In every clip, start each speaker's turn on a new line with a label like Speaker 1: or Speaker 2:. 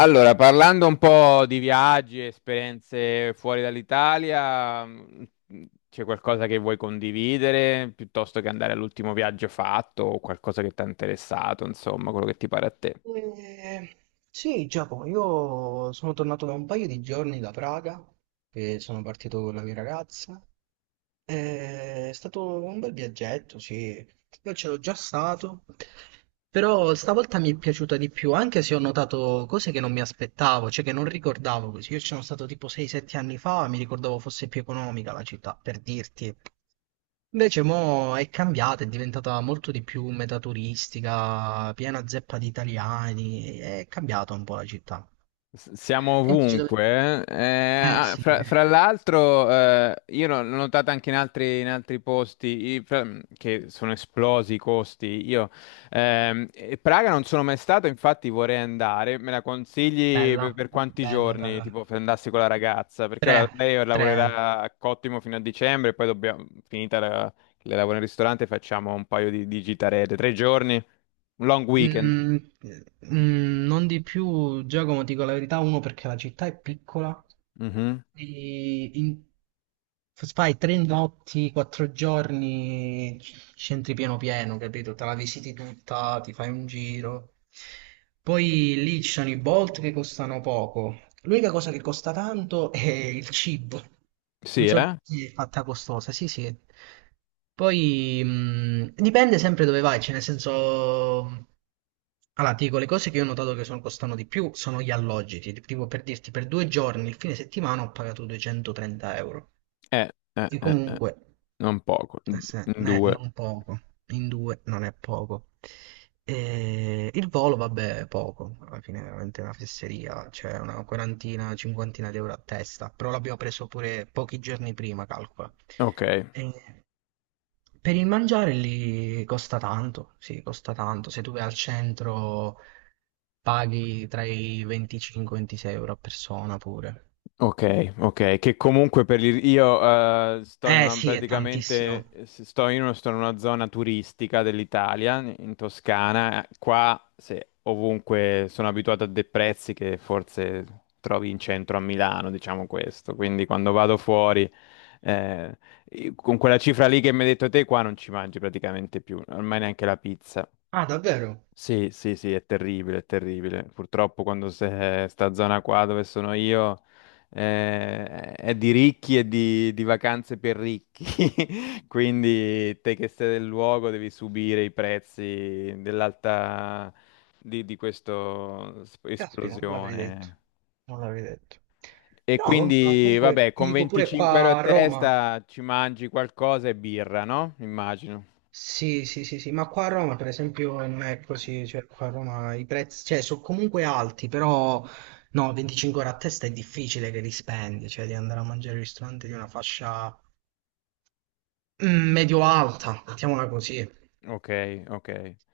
Speaker 1: Allora, parlando un po' di viaggi, esperienze fuori dall'Italia, c'è qualcosa che vuoi condividere piuttosto che andare all'ultimo viaggio fatto o qualcosa che ti ha interessato, insomma, quello che ti pare a te.
Speaker 2: Eh, sì, Giacomo, io sono tornato da un paio di giorni da Praga e sono partito con la mia ragazza. È stato un bel viaggetto, sì. Io c'ero già stato, però stavolta mi è piaciuta di più, anche se ho notato cose che non mi aspettavo, cioè che non ricordavo così. Io ci sono stato tipo 6-7 anni fa, mi ricordavo fosse più economica la città, per dirti. Invece mo è cambiata, è diventata molto di più metaturistica, piena zeppa di italiani, è cambiata un po' la città.
Speaker 1: Siamo
Speaker 2: Sentici dove.
Speaker 1: ovunque.
Speaker 2: Eh sì,
Speaker 1: Fra l'altro, io l'ho notato anche in altri posti i- fra- che sono esplosi i costi. E Praga non sono mai stato, infatti vorrei andare. Me la consigli
Speaker 2: bella,
Speaker 1: per quanti
Speaker 2: bella,
Speaker 1: giorni?
Speaker 2: bella.
Speaker 1: Tipo, se andassi con la ragazza, perché ora lei
Speaker 2: Tre.
Speaker 1: lavorerà a Cottimo fino a dicembre, e poi dobbiamo, finita la, le lavoro in ristorante, facciamo un paio di gitarette. Tre giorni, un long weekend.
Speaker 2: Mm, non di più, Giacomo, ti dico la verità, uno perché la città è piccola.
Speaker 1: Mhm.
Speaker 2: Quindi fai 3 notti, 4 giorni, scentri pieno pieno, capito? Te la visiti tutta, ti fai un giro. Poi lì ci sono i Bolt che costano poco. L'unica cosa che costa tanto è il cibo. Non
Speaker 1: Sì,
Speaker 2: so
Speaker 1: eh?
Speaker 2: perché è fatta costosa, sì, sì. Poi dipende sempre dove vai, cioè nel senso. Allora, ti dico, le cose che io ho notato che costano di più sono gli alloggi. Tipo, per dirti, per 2 giorni, il fine settimana ho pagato 230 euro.
Speaker 1: Eh, eh,
Speaker 2: E
Speaker 1: eh, eh.
Speaker 2: comunque,
Speaker 1: Non poco,
Speaker 2: eh
Speaker 1: un
Speaker 2: sì,
Speaker 1: due.
Speaker 2: non poco, in due non è poco. E il volo, vabbè, è poco, alla fine è veramente una fesseria, cioè una quarantina, cinquantina di euro a testa, però l'abbiamo preso pure pochi giorni prima, calcola.
Speaker 1: Ok,
Speaker 2: E per il mangiare lì costa tanto, sì, costa tanto. Se tu vai al centro paghi tra i 25 e 26 euro a persona pure.
Speaker 1: ok, ok. Che comunque io sto in
Speaker 2: Eh
Speaker 1: una
Speaker 2: sì, è
Speaker 1: praticamente
Speaker 2: tantissimo.
Speaker 1: sto in una zona turistica dell'Italia, in Toscana. Qua se, ovunque sono abituato a dei prezzi che forse trovi in centro a Milano, diciamo questo. Quindi quando vado fuori, eh, con quella cifra lì che mi hai detto te, qua non ci mangi praticamente più, ormai neanche la pizza.
Speaker 2: Ah, davvero?
Speaker 1: Sì, sì, sì, è terribile, è terribile. Purtroppo quando se sta zona qua dove sono io eh, è di ricchi e di vacanze per ricchi, quindi te che sei del luogo devi subire i prezzi dell'alta di questo
Speaker 2: Caspita, non l'avrei detto.
Speaker 1: esplosione.
Speaker 2: Non l'avrei detto.
Speaker 1: E
Speaker 2: No, vabbè, ma
Speaker 1: quindi,
Speaker 2: comunque
Speaker 1: vabbè,
Speaker 2: ti
Speaker 1: con
Speaker 2: dico pure
Speaker 1: 25 euro
Speaker 2: qua
Speaker 1: a
Speaker 2: a Roma.
Speaker 1: testa ci mangi qualcosa e birra, no? Immagino.
Speaker 2: Sì, sì, sì, sì, ma qua a Roma per esempio non è così, cioè qua a Roma i prezzi, cioè, sono comunque alti, però no, 25 euro a testa è difficile che li spendi, cioè di andare a mangiare al ristorante di una fascia medio-alta, mettiamola così.
Speaker 1: Ok, ok.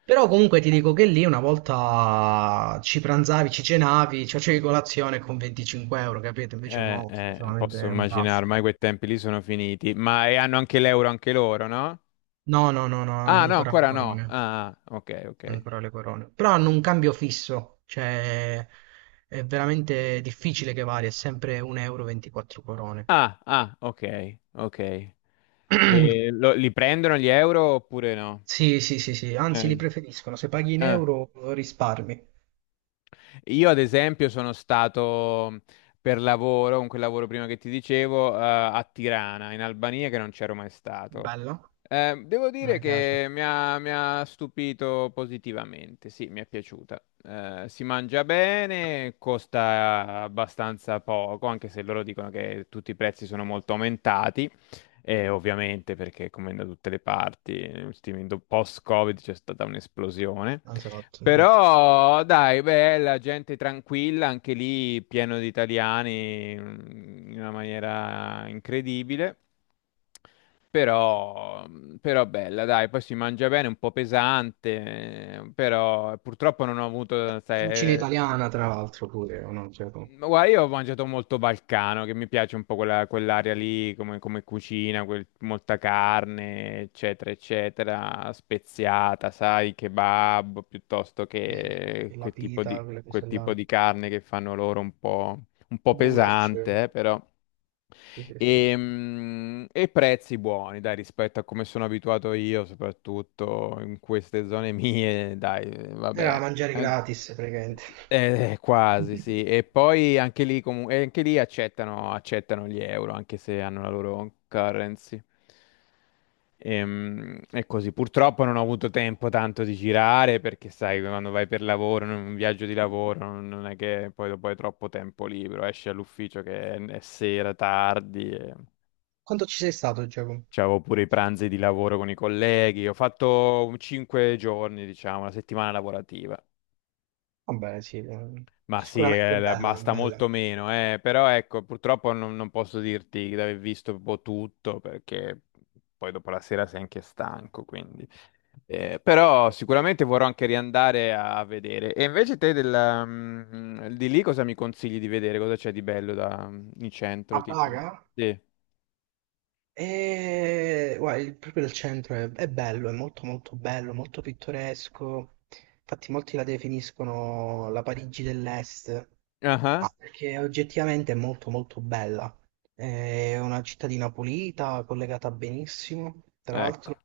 Speaker 2: Però comunque ti dico che lì una volta ci pranzavi, ci cenavi, ci facevi colazione con 25 euro, capito? Invece mo è solamente
Speaker 1: Posso
Speaker 2: un
Speaker 1: immaginare,
Speaker 2: passo.
Speaker 1: ormai quei tempi lì sono finiti, ma e hanno anche l'euro anche loro, no?
Speaker 2: No, no, no, no, hanno
Speaker 1: Ah, no,
Speaker 2: ancora le
Speaker 1: ancora no.
Speaker 2: corone.
Speaker 1: Ah, ah, ok, ok.
Speaker 2: Hanno ancora le corone. Però hanno un cambio fisso, cioè è veramente difficile che varia, è sempre 1 euro 24 corone.
Speaker 1: Ah, ah, ok, ok. E li prendono gli euro oppure no?
Speaker 2: Sì, sì, sì, sì, anzi li
Speaker 1: Eh,
Speaker 2: preferiscono, se paghi in
Speaker 1: eh,
Speaker 2: euro risparmi.
Speaker 1: Io, ad esempio, sono stato per lavoro, con quel lavoro prima che ti dicevo, a Tirana, in Albania, che non c'ero mai stato.
Speaker 2: Bella,
Speaker 1: Devo
Speaker 2: a
Speaker 1: dire
Speaker 2: me piace.
Speaker 1: che mi ha stupito positivamente, sì, mi è piaciuta. Si mangia bene, costa abbastanza poco, anche se loro dicono che tutti i prezzi sono molto aumentati, e ovviamente perché come da tutte le parti, post-Covid c'è stata un'esplosione.
Speaker 2: Esatto, sì.
Speaker 1: Però dai, bella, gente tranquilla, anche lì pieno di italiani in una maniera incredibile.
Speaker 2: Sì.
Speaker 1: Però, però bella, dai, poi si mangia bene, un po' pesante, però purtroppo non ho avuto, sai,
Speaker 2: Cucina
Speaker 1: eh,
Speaker 2: italiana, tra l'altro, pure, o no? Cioè,
Speaker 1: ma guarda, io ho mangiato molto balcano, che mi piace un po' quell'area lì, come cucina, molta carne, eccetera, eccetera, speziata, sai, kebab, piuttosto
Speaker 2: sì, sì, sì,
Speaker 1: che
Speaker 2: sì, la
Speaker 1: quel tipo di,
Speaker 2: pita, quelle
Speaker 1: quel
Speaker 2: cose là.
Speaker 1: tipo di carne che fanno loro un po'
Speaker 2: Goulash.
Speaker 1: pesante, però.
Speaker 2: Sì, sì, sì.
Speaker 1: Prezzi buoni, dai, rispetto a come sono abituato io, soprattutto in queste zone mie, dai, vabbè.
Speaker 2: Era mangiare gratis, praticamente.
Speaker 1: Quasi, sì. E poi anche lì, e anche lì accettano gli euro, anche se hanno la loro currency. Così, purtroppo non ho avuto tempo tanto di girare perché sai, quando vai per lavoro, in un viaggio di lavoro, non è che poi dopo hai troppo tempo libero, esci all'ufficio che è sera, tardi, e...
Speaker 2: Quanto ci sei stato, Giacomo?
Speaker 1: c'avevo pure i pranzi di lavoro con i colleghi, ho fatto 5 giorni, diciamo, una settimana lavorativa.
Speaker 2: Vabbè, sì,
Speaker 1: Ma sì,
Speaker 2: sicuramente è bella, è
Speaker 1: basta molto
Speaker 2: bella.
Speaker 1: meno, eh. Però ecco, purtroppo non posso dirti di aver visto un po' tutto perché poi dopo la sera sei anche stanco, quindi. Però sicuramente vorrò anche riandare a vedere. E invece te del, di lì cosa mi consigli di vedere? Cosa c'è di bello da, in centro,
Speaker 2: A
Speaker 1: tipo?
Speaker 2: Praga?
Speaker 1: Sì.
Speaker 2: E, guarda, proprio il centro è bello, è molto molto bello, molto pittoresco. Infatti molti la definiscono la Parigi dell'Est.
Speaker 1: Ah,
Speaker 2: Ah, perché oggettivamente è molto molto bella. È una cittadina pulita, collegata benissimo, tra l'altro
Speaker 1: ecco.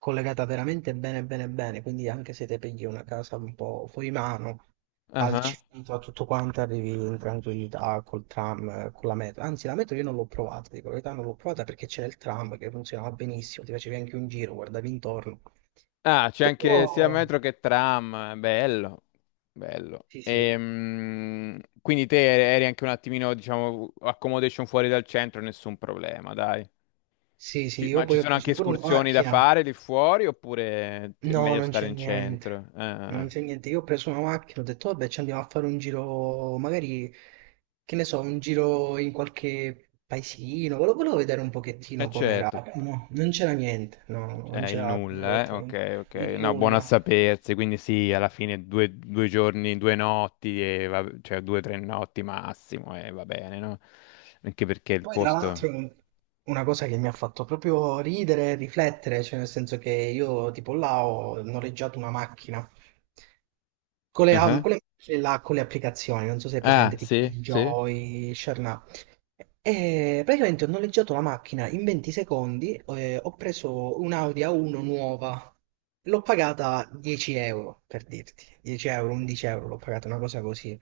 Speaker 2: collegata veramente bene bene bene, quindi anche se te pigli una casa un po' fuori mano, al
Speaker 1: Ah.
Speaker 2: centro, a tutto quanto, arrivi in tranquillità col tram, con la metro. Anzi, la metro io non l'ho provata, dico la verità non l'ho provata perché c'era il tram che funzionava benissimo, ti facevi anche un giro, guardavi intorno.
Speaker 1: Ah, c'è
Speaker 2: Però,
Speaker 1: anche sia metro che tram, bello, bello.
Speaker 2: sì, sì,
Speaker 1: Quindi te eri anche un attimino, diciamo, accommodation fuori dal centro, nessun problema, dai.
Speaker 2: sì, sì,
Speaker 1: Sì.
Speaker 2: io
Speaker 1: Ma ci
Speaker 2: poi ho
Speaker 1: sono anche
Speaker 2: preso pure una
Speaker 1: escursioni da
Speaker 2: macchina.
Speaker 1: fare lì fuori oppure è
Speaker 2: No,
Speaker 1: meglio
Speaker 2: non
Speaker 1: stare
Speaker 2: c'è
Speaker 1: in
Speaker 2: niente.
Speaker 1: centro?
Speaker 2: Non
Speaker 1: Ah,
Speaker 2: c'è niente. Io ho preso una macchina, ho detto, vabbè, ci andiamo a fare un giro, magari, che ne so, un giro in qualche paesino. Volevo vedere un
Speaker 1: eh
Speaker 2: pochettino com'era.
Speaker 1: certo,
Speaker 2: No, non c'era niente. No, non
Speaker 1: è il
Speaker 2: c'era
Speaker 1: nulla, eh?
Speaker 2: assolutamente
Speaker 1: Ok, ok.
Speaker 2: il
Speaker 1: No, buono a
Speaker 2: nulla.
Speaker 1: sapersi, quindi sì, alla fine due giorni, due notti, cioè due o tre notti massimo e va bene, no? Anche perché il
Speaker 2: Poi, tra l'altro,
Speaker 1: posto...
Speaker 2: una cosa che mi ha fatto proprio ridere e riflettere, cioè nel senso che io tipo là ho noleggiato una macchina con
Speaker 1: Ah.
Speaker 2: le, con
Speaker 1: Ah.
Speaker 2: le- macchine là, con le applicazioni, non so se è
Speaker 1: Ah,
Speaker 2: presente, tipo
Speaker 1: sì, sì.
Speaker 2: Enjoy, Sharna. E praticamente ho noleggiato la macchina in 20 secondi, ho preso un'Audi A1 nuova, l'ho pagata 10 euro, per dirti, 10 euro, 11 euro, l'ho pagata una cosa così,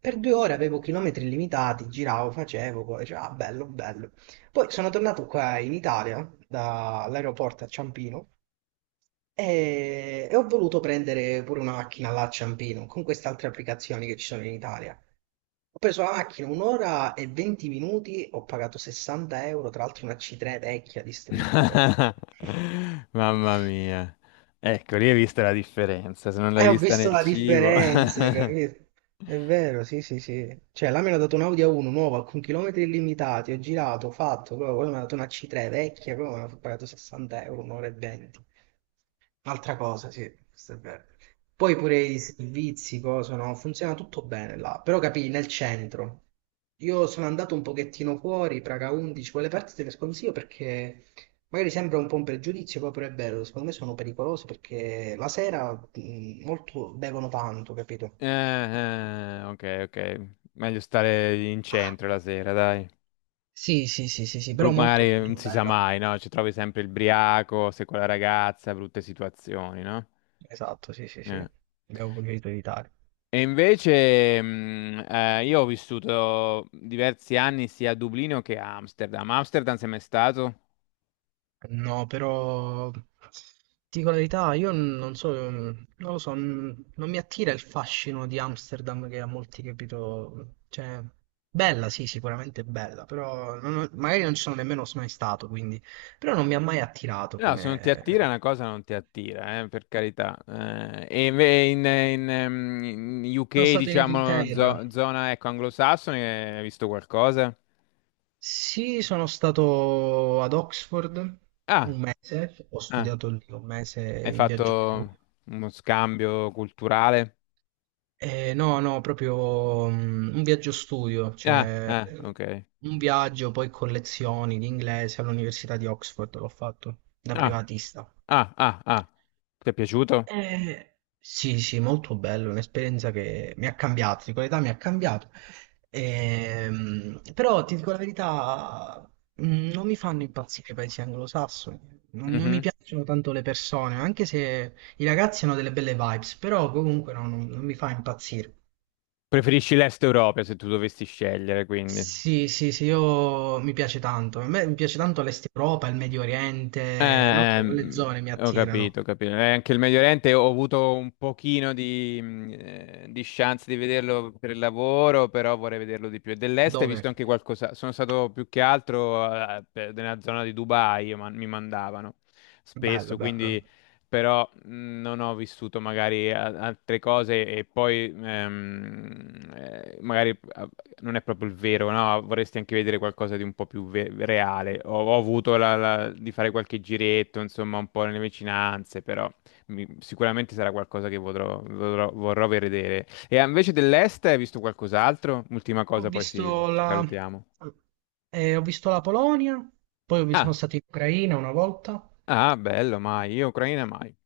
Speaker 2: per 2 ore avevo chilometri illimitati, giravo, facevo, poi dicevo, ah, bello, bello. Poi sono tornato qua in Italia, dall'aeroporto a Ciampino, e ho voluto prendere pure una macchina là a Ciampino, con queste altre applicazioni che ci sono in Italia. Ho preso la macchina un'ora e 20 minuti, ho pagato 60 euro, tra l'altro una C3 vecchia, distrutta.
Speaker 1: Mamma mia. Ecco, lì hai visto la differenza, se non
Speaker 2: Eh,
Speaker 1: l'hai
Speaker 2: ho
Speaker 1: vista
Speaker 2: visto
Speaker 1: nel
Speaker 2: la
Speaker 1: cibo.
Speaker 2: differenza, capito? È vero, sì, sì, sì. Cioè, là mi hanno dato un Audi A1 nuova con chilometri illimitati, ho girato, ho fatto, proprio, poi mi hanno dato una C3 vecchia, proprio, mi hanno pagato 60 euro, un'ora e 20. Un'altra cosa, sì, questo è vero. Poi pure i servizi, cosa, no? Funziona tutto bene là, però capì, nel centro. Io sono andato un pochettino fuori, Praga 11, quelle parti te le sconsiglio perché magari sembra un po' un pregiudizio, poi pure è vero, secondo me sono pericolosi perché la sera molto bevono tanto, capito?
Speaker 1: Ok, ok. Meglio stare in centro la sera, dai.
Speaker 2: Sì, sì, sì, sì, sì, però molto
Speaker 1: Magari non
Speaker 2: molto
Speaker 1: si sa
Speaker 2: bella.
Speaker 1: mai, no? Ci trovi sempre il briaco, sei con la ragazza, brutte situazioni, no?
Speaker 2: Esatto, sì, sì, sì.
Speaker 1: Eh.
Speaker 2: Abbiamo preferito evitare.
Speaker 1: E invece, io ho vissuto diversi anni sia a Dublino che a Amsterdam. Amsterdam sei mai stato?
Speaker 2: No, però ti dico la verità, io non so, non lo so, non mi attira il fascino di Amsterdam che a molti capito, cioè bella, sì, sicuramente bella, però non ho- magari non ci sono nemmeno mai stato, quindi però non mi ha mai attirato
Speaker 1: No, se non ti attira
Speaker 2: come.
Speaker 1: una cosa non ti attira, per carità. In
Speaker 2: Sono
Speaker 1: UK,
Speaker 2: stato in
Speaker 1: diciamo,
Speaker 2: Inghilterra.
Speaker 1: zona ecco, anglosassone, hai visto qualcosa?
Speaker 2: Sì, sono stato ad Oxford
Speaker 1: Ah,
Speaker 2: un mese, ho
Speaker 1: ah,
Speaker 2: studiato lì un mese
Speaker 1: hai
Speaker 2: in
Speaker 1: fatto
Speaker 2: viaggio.
Speaker 1: uno scambio culturale?
Speaker 2: No, no, proprio un viaggio studio,
Speaker 1: Ah,
Speaker 2: cioè
Speaker 1: ah, ok.
Speaker 2: un viaggio poi con lezioni di inglese all'Università di Oxford l'ho fatto da
Speaker 1: Ah,
Speaker 2: privatista.
Speaker 1: ah, ah, ah. Ti è piaciuto?
Speaker 2: Sì, sì, molto bello, un'esperienza che mi ha cambiato, di qualità mi ha cambiato. Però ti dico la verità, non mi fanno impazzire i paesi anglosassoni, non mi
Speaker 1: Mhm.
Speaker 2: piacciono tanto le persone, anche se i ragazzi hanno delle belle vibes, però comunque no, non mi fa impazzire.
Speaker 1: Preferisci l'Est Europa se tu dovessi scegliere, quindi.
Speaker 2: Sì, sì, sì, io mi piace tanto. A me mi piace tanto l'Est Europa, il Medio
Speaker 1: Eh,
Speaker 2: Oriente, non lo so, quelle
Speaker 1: ehm,
Speaker 2: zone mi
Speaker 1: ho
Speaker 2: attirano.
Speaker 1: capito, ho capito. Anche il Medio Oriente ho avuto un pochino di chance di vederlo per il lavoro, però vorrei vederlo di più. E dell'est hai
Speaker 2: Dove?
Speaker 1: visto anche qualcosa. Sono stato più che altro nella zona di Dubai, io mi mandavano
Speaker 2: Bello,
Speaker 1: spesso,
Speaker 2: bello.
Speaker 1: quindi però non ho vissuto magari altre cose e poi non è proprio il vero, no? Vorresti anche vedere qualcosa di un po' più reale. Ho avuto di fare qualche giretto, insomma, un po' nelle vicinanze, però sicuramente sarà qualcosa che vorrò vedere. E invece dell'est hai visto qualcos'altro? Ultima
Speaker 2: Ho
Speaker 1: cosa, poi
Speaker 2: visto
Speaker 1: sì, ci
Speaker 2: la...
Speaker 1: salutiamo.
Speaker 2: ho visto la Polonia, poi sono
Speaker 1: Ah,
Speaker 2: stato in Ucraina una volta.
Speaker 1: ah, bello, mai. Io Ucraina mai.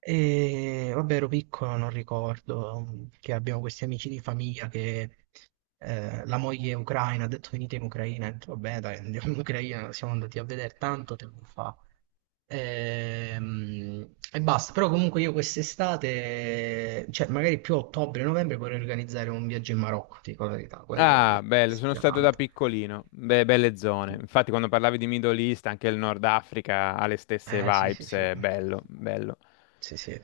Speaker 2: E vabbè, ero piccolo, non ricordo che abbiamo questi amici di famiglia che la moglie è ucraina, ha detto venite in Ucraina, ho detto, vabbè dai, andiamo in Ucraina, siamo andati a vedere tanto tempo fa. E basta, però comunque io quest'estate, cioè magari più a ottobre, novembre vorrei organizzare un viaggio in Marocco, ti dico la verità, quello
Speaker 1: Ah,
Speaker 2: mi
Speaker 1: bello, sono
Speaker 2: ispira
Speaker 1: stato da
Speaker 2: tanto.
Speaker 1: piccolino, belle zone. Infatti, quando parlavi di Middle East, anche il Nord Africa ha le stesse
Speaker 2: Eh sì sì
Speaker 1: vibes,
Speaker 2: sì,
Speaker 1: è bello, bello.
Speaker 2: sì sì,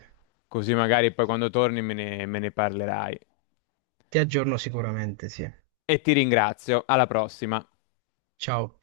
Speaker 1: Così magari poi quando torni me ne parlerai.
Speaker 2: ti aggiorno sicuramente, sì.
Speaker 1: E ti ringrazio, alla prossima.
Speaker 2: Ciao.